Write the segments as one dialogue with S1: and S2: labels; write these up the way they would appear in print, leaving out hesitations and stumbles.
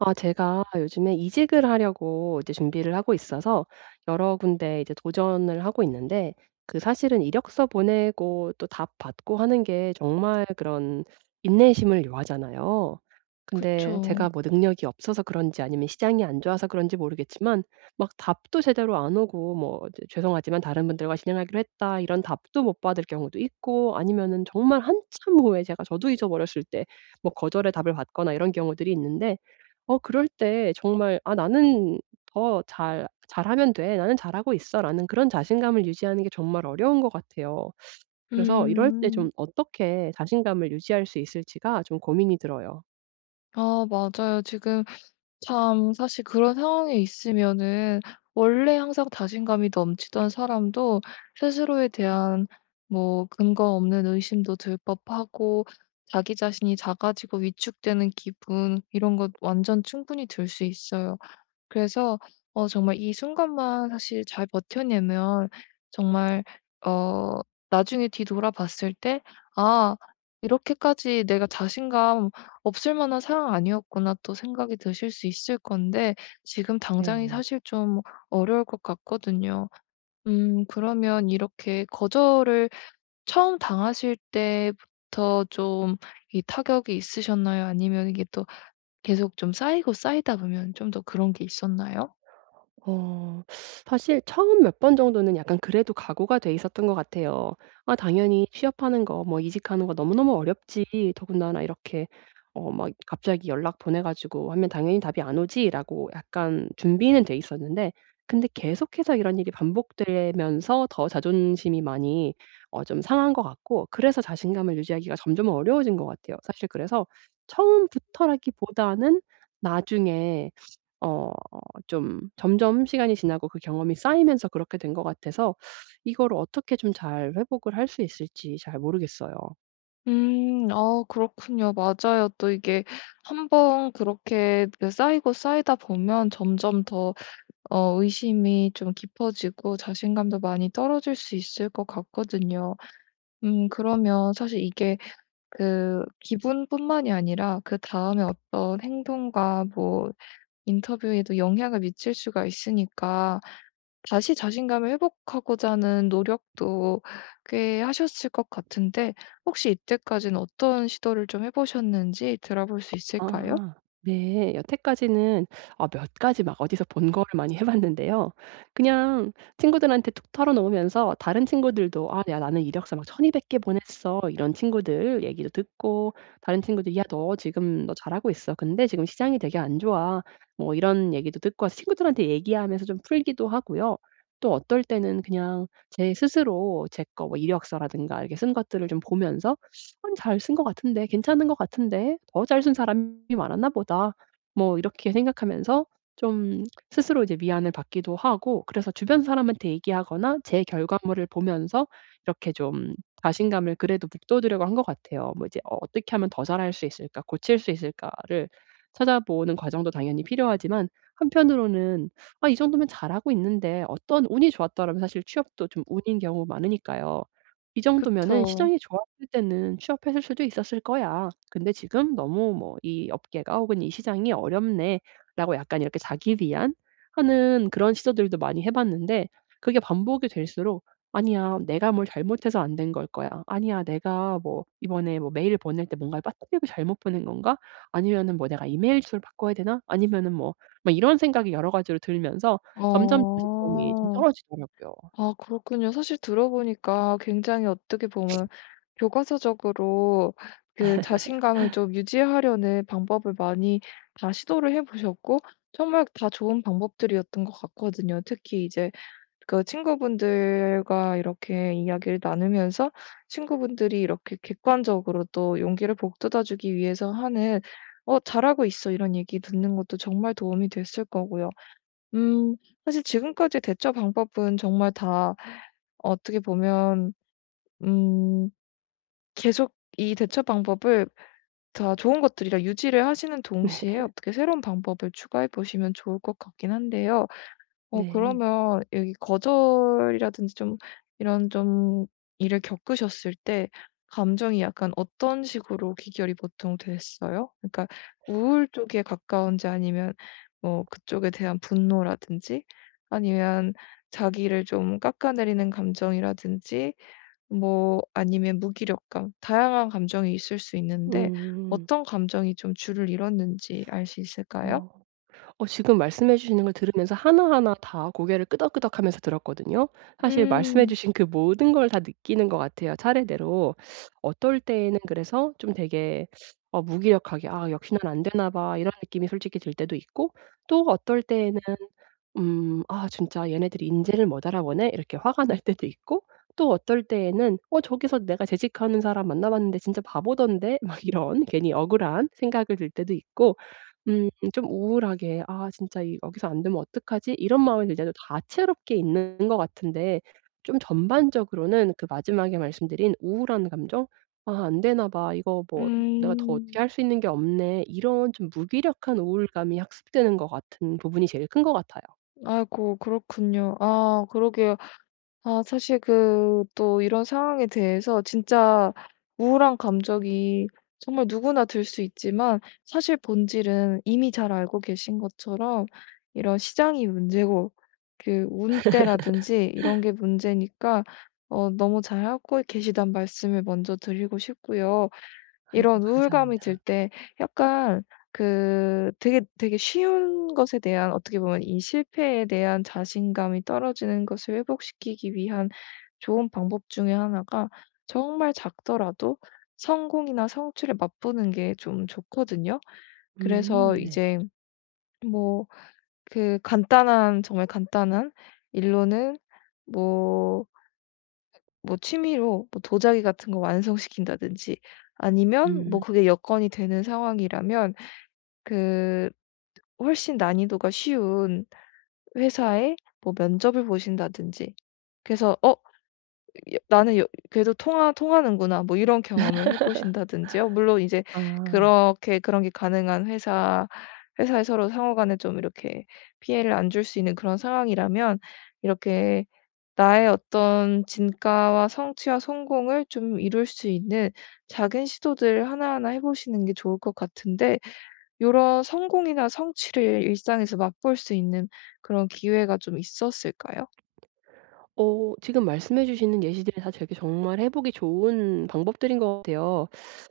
S1: 아 제가 요즘에 이직을 하려고 이제 준비를 하고 있어서 여러 군데 이제 도전을 하고 있는데 그 사실은 이력서 보내고 또 답 받고 하는 게 정말 그런 인내심을 요하잖아요. 근데
S2: 그쵸.
S1: 제가 뭐 능력이 없어서 그런지 아니면 시장이 안 좋아서 그런지 모르겠지만 막 답도 제대로 안 오고 뭐 이제 "죄송하지만 다른 분들과 진행하기로 했다." 이런 답도 못 받을 경우도 있고 아니면은 정말 한참 후에 제가 저도 잊어버렸을 때 뭐 거절의 답을 받거나 이런 경우들이 있는데. 그럴 때 정말 '아 나는 더 잘 잘하면 돼. 나는 잘하고 있어.'라는 그런 자신감을 유지하는 게 정말 어려운 것 같아요. 그래서 이럴 때
S2: 음.
S1: 좀 어떻게 자신감을 유지할 수 있을지가 좀 고민이 들어요.
S2: 아 맞아요. 지금 참 사실 그런 상황에 있으면은, 원래 항상 자신감이 넘치던 사람도 스스로에 대한 뭐 근거 없는 의심도 들 법하고, 자기 자신이 작아지고 위축되는 기분 이런 것 완전 충분히 들 수 있어요. 그래서 정말 이 순간만 사실 잘 버텨내면, 정말 어 나중에 뒤돌아봤을 때 '아 이렇게까지 내가 자신감 없을 만한 상황 아니었구나.' 또 생각이 드실 수 있을 건데, 지금 당장이
S1: 네.
S2: 사실 좀 어려울 것 같거든요. 그러면 이렇게 거절을 처음 당하실 때부터 좀 이 타격이 있으셨나요? 아니면 이게 또 계속 좀 쌓이고 쌓이다 보면 좀 더 그런 게 있었나요?
S1: 어 사실 처음 몇 번 정도는 약간 그래도 각오가 돼 있었던 것 같아요. '아 당연히 취업하는 거 뭐 이직하는 거 너무너무 어렵지. 더군다나 이렇게 막 갑자기 연락 보내 가지고 하면 당연히 답이 안 오지.'라고 약간 준비는 돼 있었는데. 근데 계속해서 이런 일이 반복되면서 더 자존심이 많이 좀 상한 것 같고 그래서 자신감을 유지하기가 점점 어려워진 것 같아요. 사실 그래서 처음부터라기보다는 나중에 어 좀 점점 시간이 지나고 그 경험이 쌓이면서 그렇게 된 것 같아서 이거를 어떻게 좀 잘 회복을 할 수 있을지 잘 모르겠어요.
S2: 음. 아 그렇군요. 맞아요. 또 이게 한번 그렇게 그 쌓이고 쌓이다 보면 점점 더 의심이 좀 깊어지고 자신감도 많이 떨어질 수 있을 것 같거든요. 그러면 사실 이게 그 기분뿐만이 아니라 그다음에 어떤 행동과 뭐 인터뷰에도 영향을 미칠 수가 있으니까, 다시 자신감을 회복하고자 하는 노력도 꽤 하셨을 것 같은데, 혹시 이때까지는 어떤 시도를 좀 해 보셨는지 들어볼 수 있을까요?
S1: 아 네. 여태까지는 아 몇 가지 막 어디서 본 거를 많이 해 봤는데요. 그냥 친구들한테 툭 털어 놓으면서 다른 친구들도 "아 야 나는 이력서 막 1,200개 보냈어." 이런 친구들 얘기도 듣고 다른 친구들 "야 너 지금 너 잘하고 있어. 근데 지금 시장이 되게 안 좋아." 뭐 이런 얘기도 듣고 서 친구들한테 얘기하면서 좀 풀기도 하고요. 또 어떨 때는 그냥 제 스스로 제 거 뭐 이력서라든가 이렇게 쓴 것들을 좀 보면서 한 잘 쓴 것 같은데. 괜찮은 것 같은데. 더 잘 쓴 사람이 많았나 보다.' 뭐 이렇게 생각하면서 좀 스스로 이제 미안을 받기도 하고 그래서 주변 사람한테 얘기하거나 제 결과물을 보면서 이렇게 좀 자신감을 그래도 북돋으려고 한 것 같아요. 뭐 이제 '어 어떻게 하면 더 잘할 수 있을까? 고칠 수 있을까?'를 찾아보는 과정도 당연히 필요하지만 한편으로는 '아 이 정도면 잘하고 있는데.' 어떤 운이 좋았더라면 사실 취업도 좀 운인 경우 많으니까요. 이 정도면은
S2: 그쵸.
S1: '시장이 좋았을 때는 취업했을 수도 있었을 거야. 근데 지금 너무 뭐 이 업계가 혹은 이 시장이 어렵네.'라고 약간 이렇게 자기 위안 하는 그런 시도들도 많이 해 봤는데. 그게 반복이 될수록 '아니야. 내가 뭘 잘못해서 안 된 걸 거야. 아니야. 내가 뭐 이번에 뭐 메일 보낼 때 뭔가를 빠뜨리고 잘못 보낸 건가? 아니면은 뭐 내가 이메일 주소를 바꿔야 되나? 아니면은 뭐' 막 이런 생각이 여러 가지로 들면서 점점 자신감이 좀
S2: 어.
S1: 떨어지더라고요.
S2: 아 그렇군요. 사실 들어보니까 굉장히 어떻게 보면 교과서적으로 그 자신감을 좀 유지하려는 방법을 많이 다 시도를 해 보셨고, 정말 다 좋은 방법들이었던 것 같거든요. 특히 이제 그 친구분들과 이렇게 이야기를 나누면서, 친구분들이 이렇게 객관적으로 또 용기를 북돋아 주기 위해서 하는 "어 잘하고 있어." 이런 얘기 듣는 것도 정말 도움이 됐을 거고요. 음 사실 지금까지 대처 방법은 정말 다 어떻게 보면, 음 계속 이 대처 방법을 다 좋은 것들이라 유지를 하시는 동시에 어떻게 새로운 방법을 추가해 보시면 좋을 것 같긴 한데요.
S1: 네.
S2: 그러면 여기 거절이라든지 좀 이런 좀 일을 겪으셨을 때, 감정이 약간 어떤 식으로 귀결이 보통 됐어요? 그러니까 우울 쪽에 가까운지, 아니면 뭐 그쪽에 대한 분노라든지, 아니면 자기를 좀 깎아내리는 감정이라든지, 뭐 아니면 무기력감, 다양한 감정이 있을 수 있는데,
S1: 음.
S2: 어떤 감정이 좀 주를 잃었는지 알 수 있을까요?
S1: 어. 지금 말씀해 주시는 걸 들으면서 하나하나 다 고개를 끄덕끄덕하면서 들었거든요. 사실 말씀해
S2: 음.
S1: 주신 그 모든 걸 다 느끼는 것 같아요 차례대로. 어떨 때에는 그래서 좀 되게 무기력하게 '아 역시 난 안 되나 봐.' 이런 느낌이 솔직히 들 때도 있고, 또 어떨 때에는 '아 진짜 얘네들이 인재를 못 알아보네.' 이렇게 화가 날 때도 있고, 또 어떨 때에는 '어 저기서 내가 재직하는 사람 만나 봤는데 진짜 바보던데.' 막 이런 괜히 억울한 생각을 들 때도 있고, 음 좀 우울하게 '아 진짜 이 여기서 안 되면 어떡하지?' 이런 마음이 들 때도 다채롭게 있는 것 같은데, 좀 전반적으로는 그 마지막에 말씀드린 우울한 감정, '아 안 되나 봐. 이거 뭐 내가 더 어떻게
S2: 음.
S1: 할 수 있는 게 없네.' 이런 좀 무기력한 우울감이 학습되는 것 같은 부분이 제일 큰 것 같아요.
S2: 아이고, 그렇군요. 아 그러게요. 아 사실 그 또 이런 상황에 대해서 진짜 우울한 감정이 정말 누구나 들 수 있지만, 사실 본질은 이미 잘 알고 계신 것처럼 이런 시장이 문제고, 그 운 때라든지 이런 게 문제니까, 너무 잘하고 계시단 말씀을 먼저 드리고 싶고요.
S1: 아이고
S2: 이런 우울감이 들
S1: 감사합니다.
S2: 때 약간, 그 되게 되게 쉬운 것에 대한, 어떻게 보면 이 실패에 대한 자신감이 떨어지는 것을 회복시키기 위한 좋은 방법 중에 하나가, 정말 작더라도 성공이나 성취를 맛보는 게 좀 좋거든요. 그래서
S1: 네.
S2: 이제 뭐 그 간단한, 정말 간단한 일로는, 뭐 뭐 취미로 뭐 도자기 같은 거 완성시킨다든지, 아니면 뭐
S1: 음.
S2: 그게 여건이 되는 상황이라면 그 훨씬 난이도가 쉬운 회사에 뭐 면접을 보신다든지, 그래서 '어 여 '나는 여 그래도 통하는구나.' 뭐 이런 경험을 해 보신다든지요. 물론 이제
S1: 아.
S2: 그렇게 그런 게 가능한 회사에, 서로 상호 간에 좀 이렇게 피해를 안 줄 수 있는 그런 상황이라면, 이렇게 나의 어떤 진가와 성취와 성공을 좀 이룰 수 있는 작은 시도들 하나하나 해 보시는 게 좋을 것 같은데, 이런 성공이나 성취를 일상에서 맛볼 수 있는 그런 기회가 좀 있었을까요?
S1: 지금 말씀해 주시는 예시들이 다 되게 정말 해 보기 좋은 방법들인 것 같아요.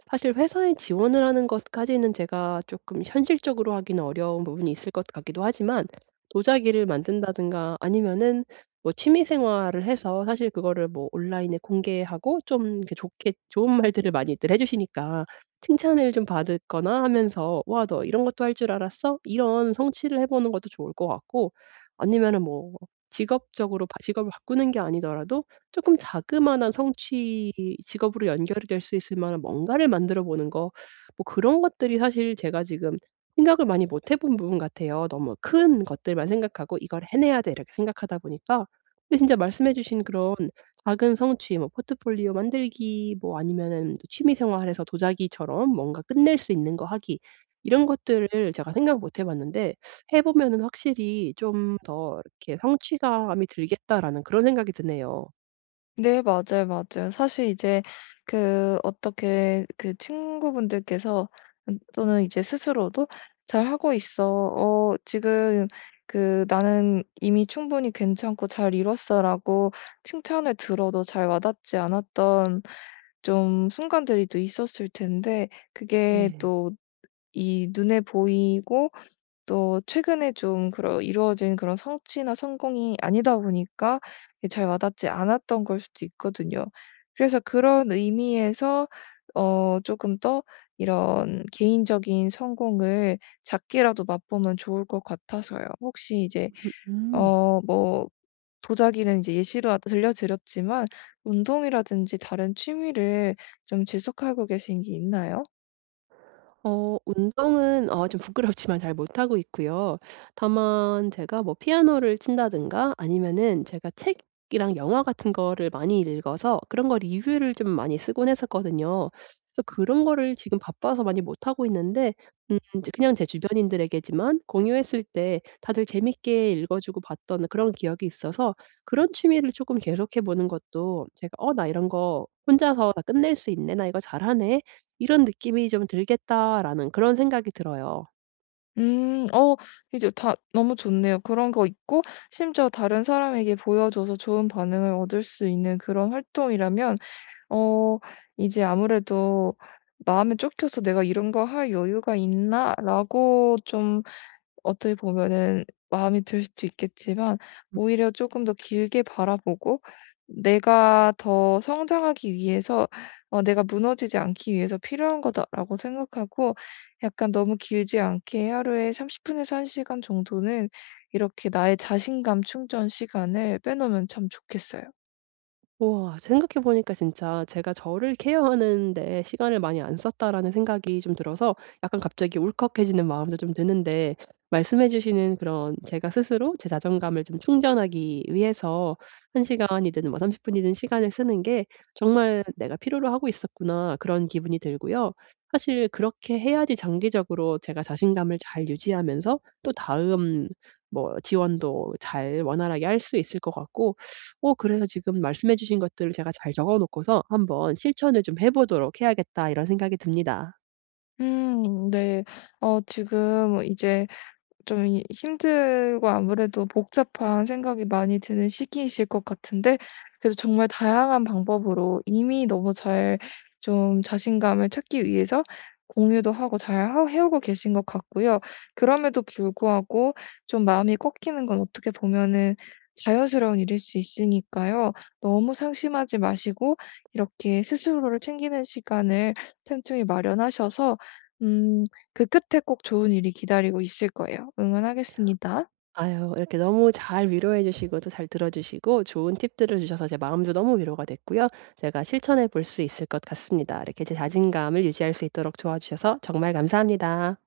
S1: 사실 회사에 지원을 하는 것까지는 제가 쪼끔 현실적으로 하기는 어려운 부분이 있을 것 같기도 하지만, 도자기를 만든다든가 아니면은 뭐 취미 생활을 해서 사실 그거를 뭐 온라인에 공개하고 좀 이렇게 좋게 좋은 말들을 많이들 해 주시니까 칭찬을 좀 받거나 하면서 "와 너 이런 것도 할 줄 알았어?" 이런 성취를 해 보는 것도 좋을 것 같고, 아니면은 뭐 직업적으로 바 직업을 바꾸는 게 아니더라도 조금 자그마한 성취, 직업으로 연결이 될 수 있을 만한 뭔가를 만들어 보는 거, 뭐 그런 것들이 사실 제가 지금 생각을 많이 못 해본 부분 같아요. 너무 큰 것들만 생각하고 '이걸 해내야 돼.' 이렇게 생각하다 보니까. 근데 진짜 말씀해 주신 그런 작은 성취, 뭐 포트폴리오 만들기, 뭐 아니면은 취미 생활에서 도자기처럼 뭔가 끝낼 수 있는 거 하기, 이런 것들을 제가 생각 못 해 봤는데 해 보면은 확실히 좀 더 이렇게 성취감이 들겠다라는 그런 생각이 드네요.
S2: 네, 맞아요, 맞아요. 사실 이제 그 어떻게 그 친구분들께서, 또는 이제 스스로도 "잘 하고 있어," 지금 그 "나는 이미 충분히 괜찮고 잘 이뤘어라고 칭찬을 들어도 잘 와닿지 않았던 좀 순간들이 또 있었을 텐데, 그게
S1: 네.
S2: 또 이 눈에 보이고 또 최근에 좀 그런 이루어진 그런 성취나 성공이 아니다 보니까 이게 잘 와닿지 않았던 걸 수도 있거든요. 그래서 그런 의미에서 조금 더 이런 개인적인 성공을 작게라도 맛보면 좋을 것 같아서요. 혹시 이제
S1: 음.
S2: 뭐 도자기는 이제 예시로 들려 드렸지만, 운동이라든지 다른 취미를 좀 지속하고 계신 게 있나요?
S1: 운동은 좀 부끄럽지만 잘 못하고 있고요. 다만 제가 뭐 피아노를 친다든가 아니면은 제가 책이랑 영화 같은 거를 많이 읽어서 그런 거 리뷰를 좀 많이 쓰곤 했었거든요. 그래서 그런 거를 지금 바빠서 많이 못하고 있는데, 이제 그냥 제 주변인들에게지만 공유했을 때 다들 재밌게 읽어 주고 봤던 그런 기억이 있어서 그런 취미를 조금 계속해 보는 것도 제가 '어 나 이런 거 혼자서 다 끝낼 수 있네. 나 이거 잘하네.' '이런 느낌이 좀 들겠다.'라는 그런 생각이 들어요.
S2: 음. 이제 다 너무 좋네요. 그런 거 있고, 심지어 다른 사람에게 보여줘서 좋은 반응을 얻을 수 있는 그런 활동이라면, 어 이제 아무래도 '마음에 쫓겨서 내가 이런 거 할 여유가 있나?'라고 좀 어떻게 보면은 마이 들 수도 있겠지만, 오히려 조금 더 길게 바라보고 내가 더 성장하기 위해서 '내가 무너지지 않기 위해서 필요한 거다.'라고 생각하고, 약간 너무 길지 않게 하루에 30 분에서 1시간 정도는 이렇게 나의 자신감 충전 시간을 빼놓으면 참 좋겠어요.
S1: 우와. 생각해 보니까 진짜 제가 저를 케어하는 데 시간을 많이 안 썼다라는 생각이 좀 들어서 약간 갑자기 울컥해지는 마음도 좀 드는데, 말씀해 주시는 그런 제가 스스로 제 자존감을 좀 충전하기 위해서 1 시간이든 뭐 30 분이든 시간을 쓰는 게 정말 '내가 필요로 하고 있었구나.' 그런 기분이 들고요. 사실 그렇게 해야지 장기적으로 제가 자신감을 잘 유지하면서 또 다음 뭐 지원도 잘 원활하게 할 수 있을 것 같고, 그래서 지금 말씀해 주신 것들을 제가 잘 적어 놓고서 '한번 실천을 좀 해 보도록 해야겠다.' 이런 생각이 듭니다.
S2: 네. 지금 이제 좀 이 힘들고 아무래도 복잡한 생각이 많이 드는 시기이실 것 같은데, 그래서 정말 다양한 방법으로 이미 너무 잘 좀 자신감을 찾기 위해서 공유도 하고 잘 하 해오고 계신 것 같고요. 그럼에도 불구하고 좀 마음이 꺾이는 건 어떻게 보면은 자연스러운 일일 수 있으니까요. 너무 상심하지 마시고 이렇게 스스로를 챙기는 시간을 틈틈이 마련하셔서, 음 그 끝에 꼭 좋은 일이 기다리고 있을 거예요. 응원하겠습니다.
S1: 아유 이렇게 너무 잘 위로해 주시고 또 잘 들어 주시고 좋은 팁들을 주셔서 제 마음도 너무 위로가 됐고요. 제가 실천해 볼 수 있을 것 같습니다. 이렇게 제 자신감을 유지할 수 있도록 도와주셔서 정말 감사합니다.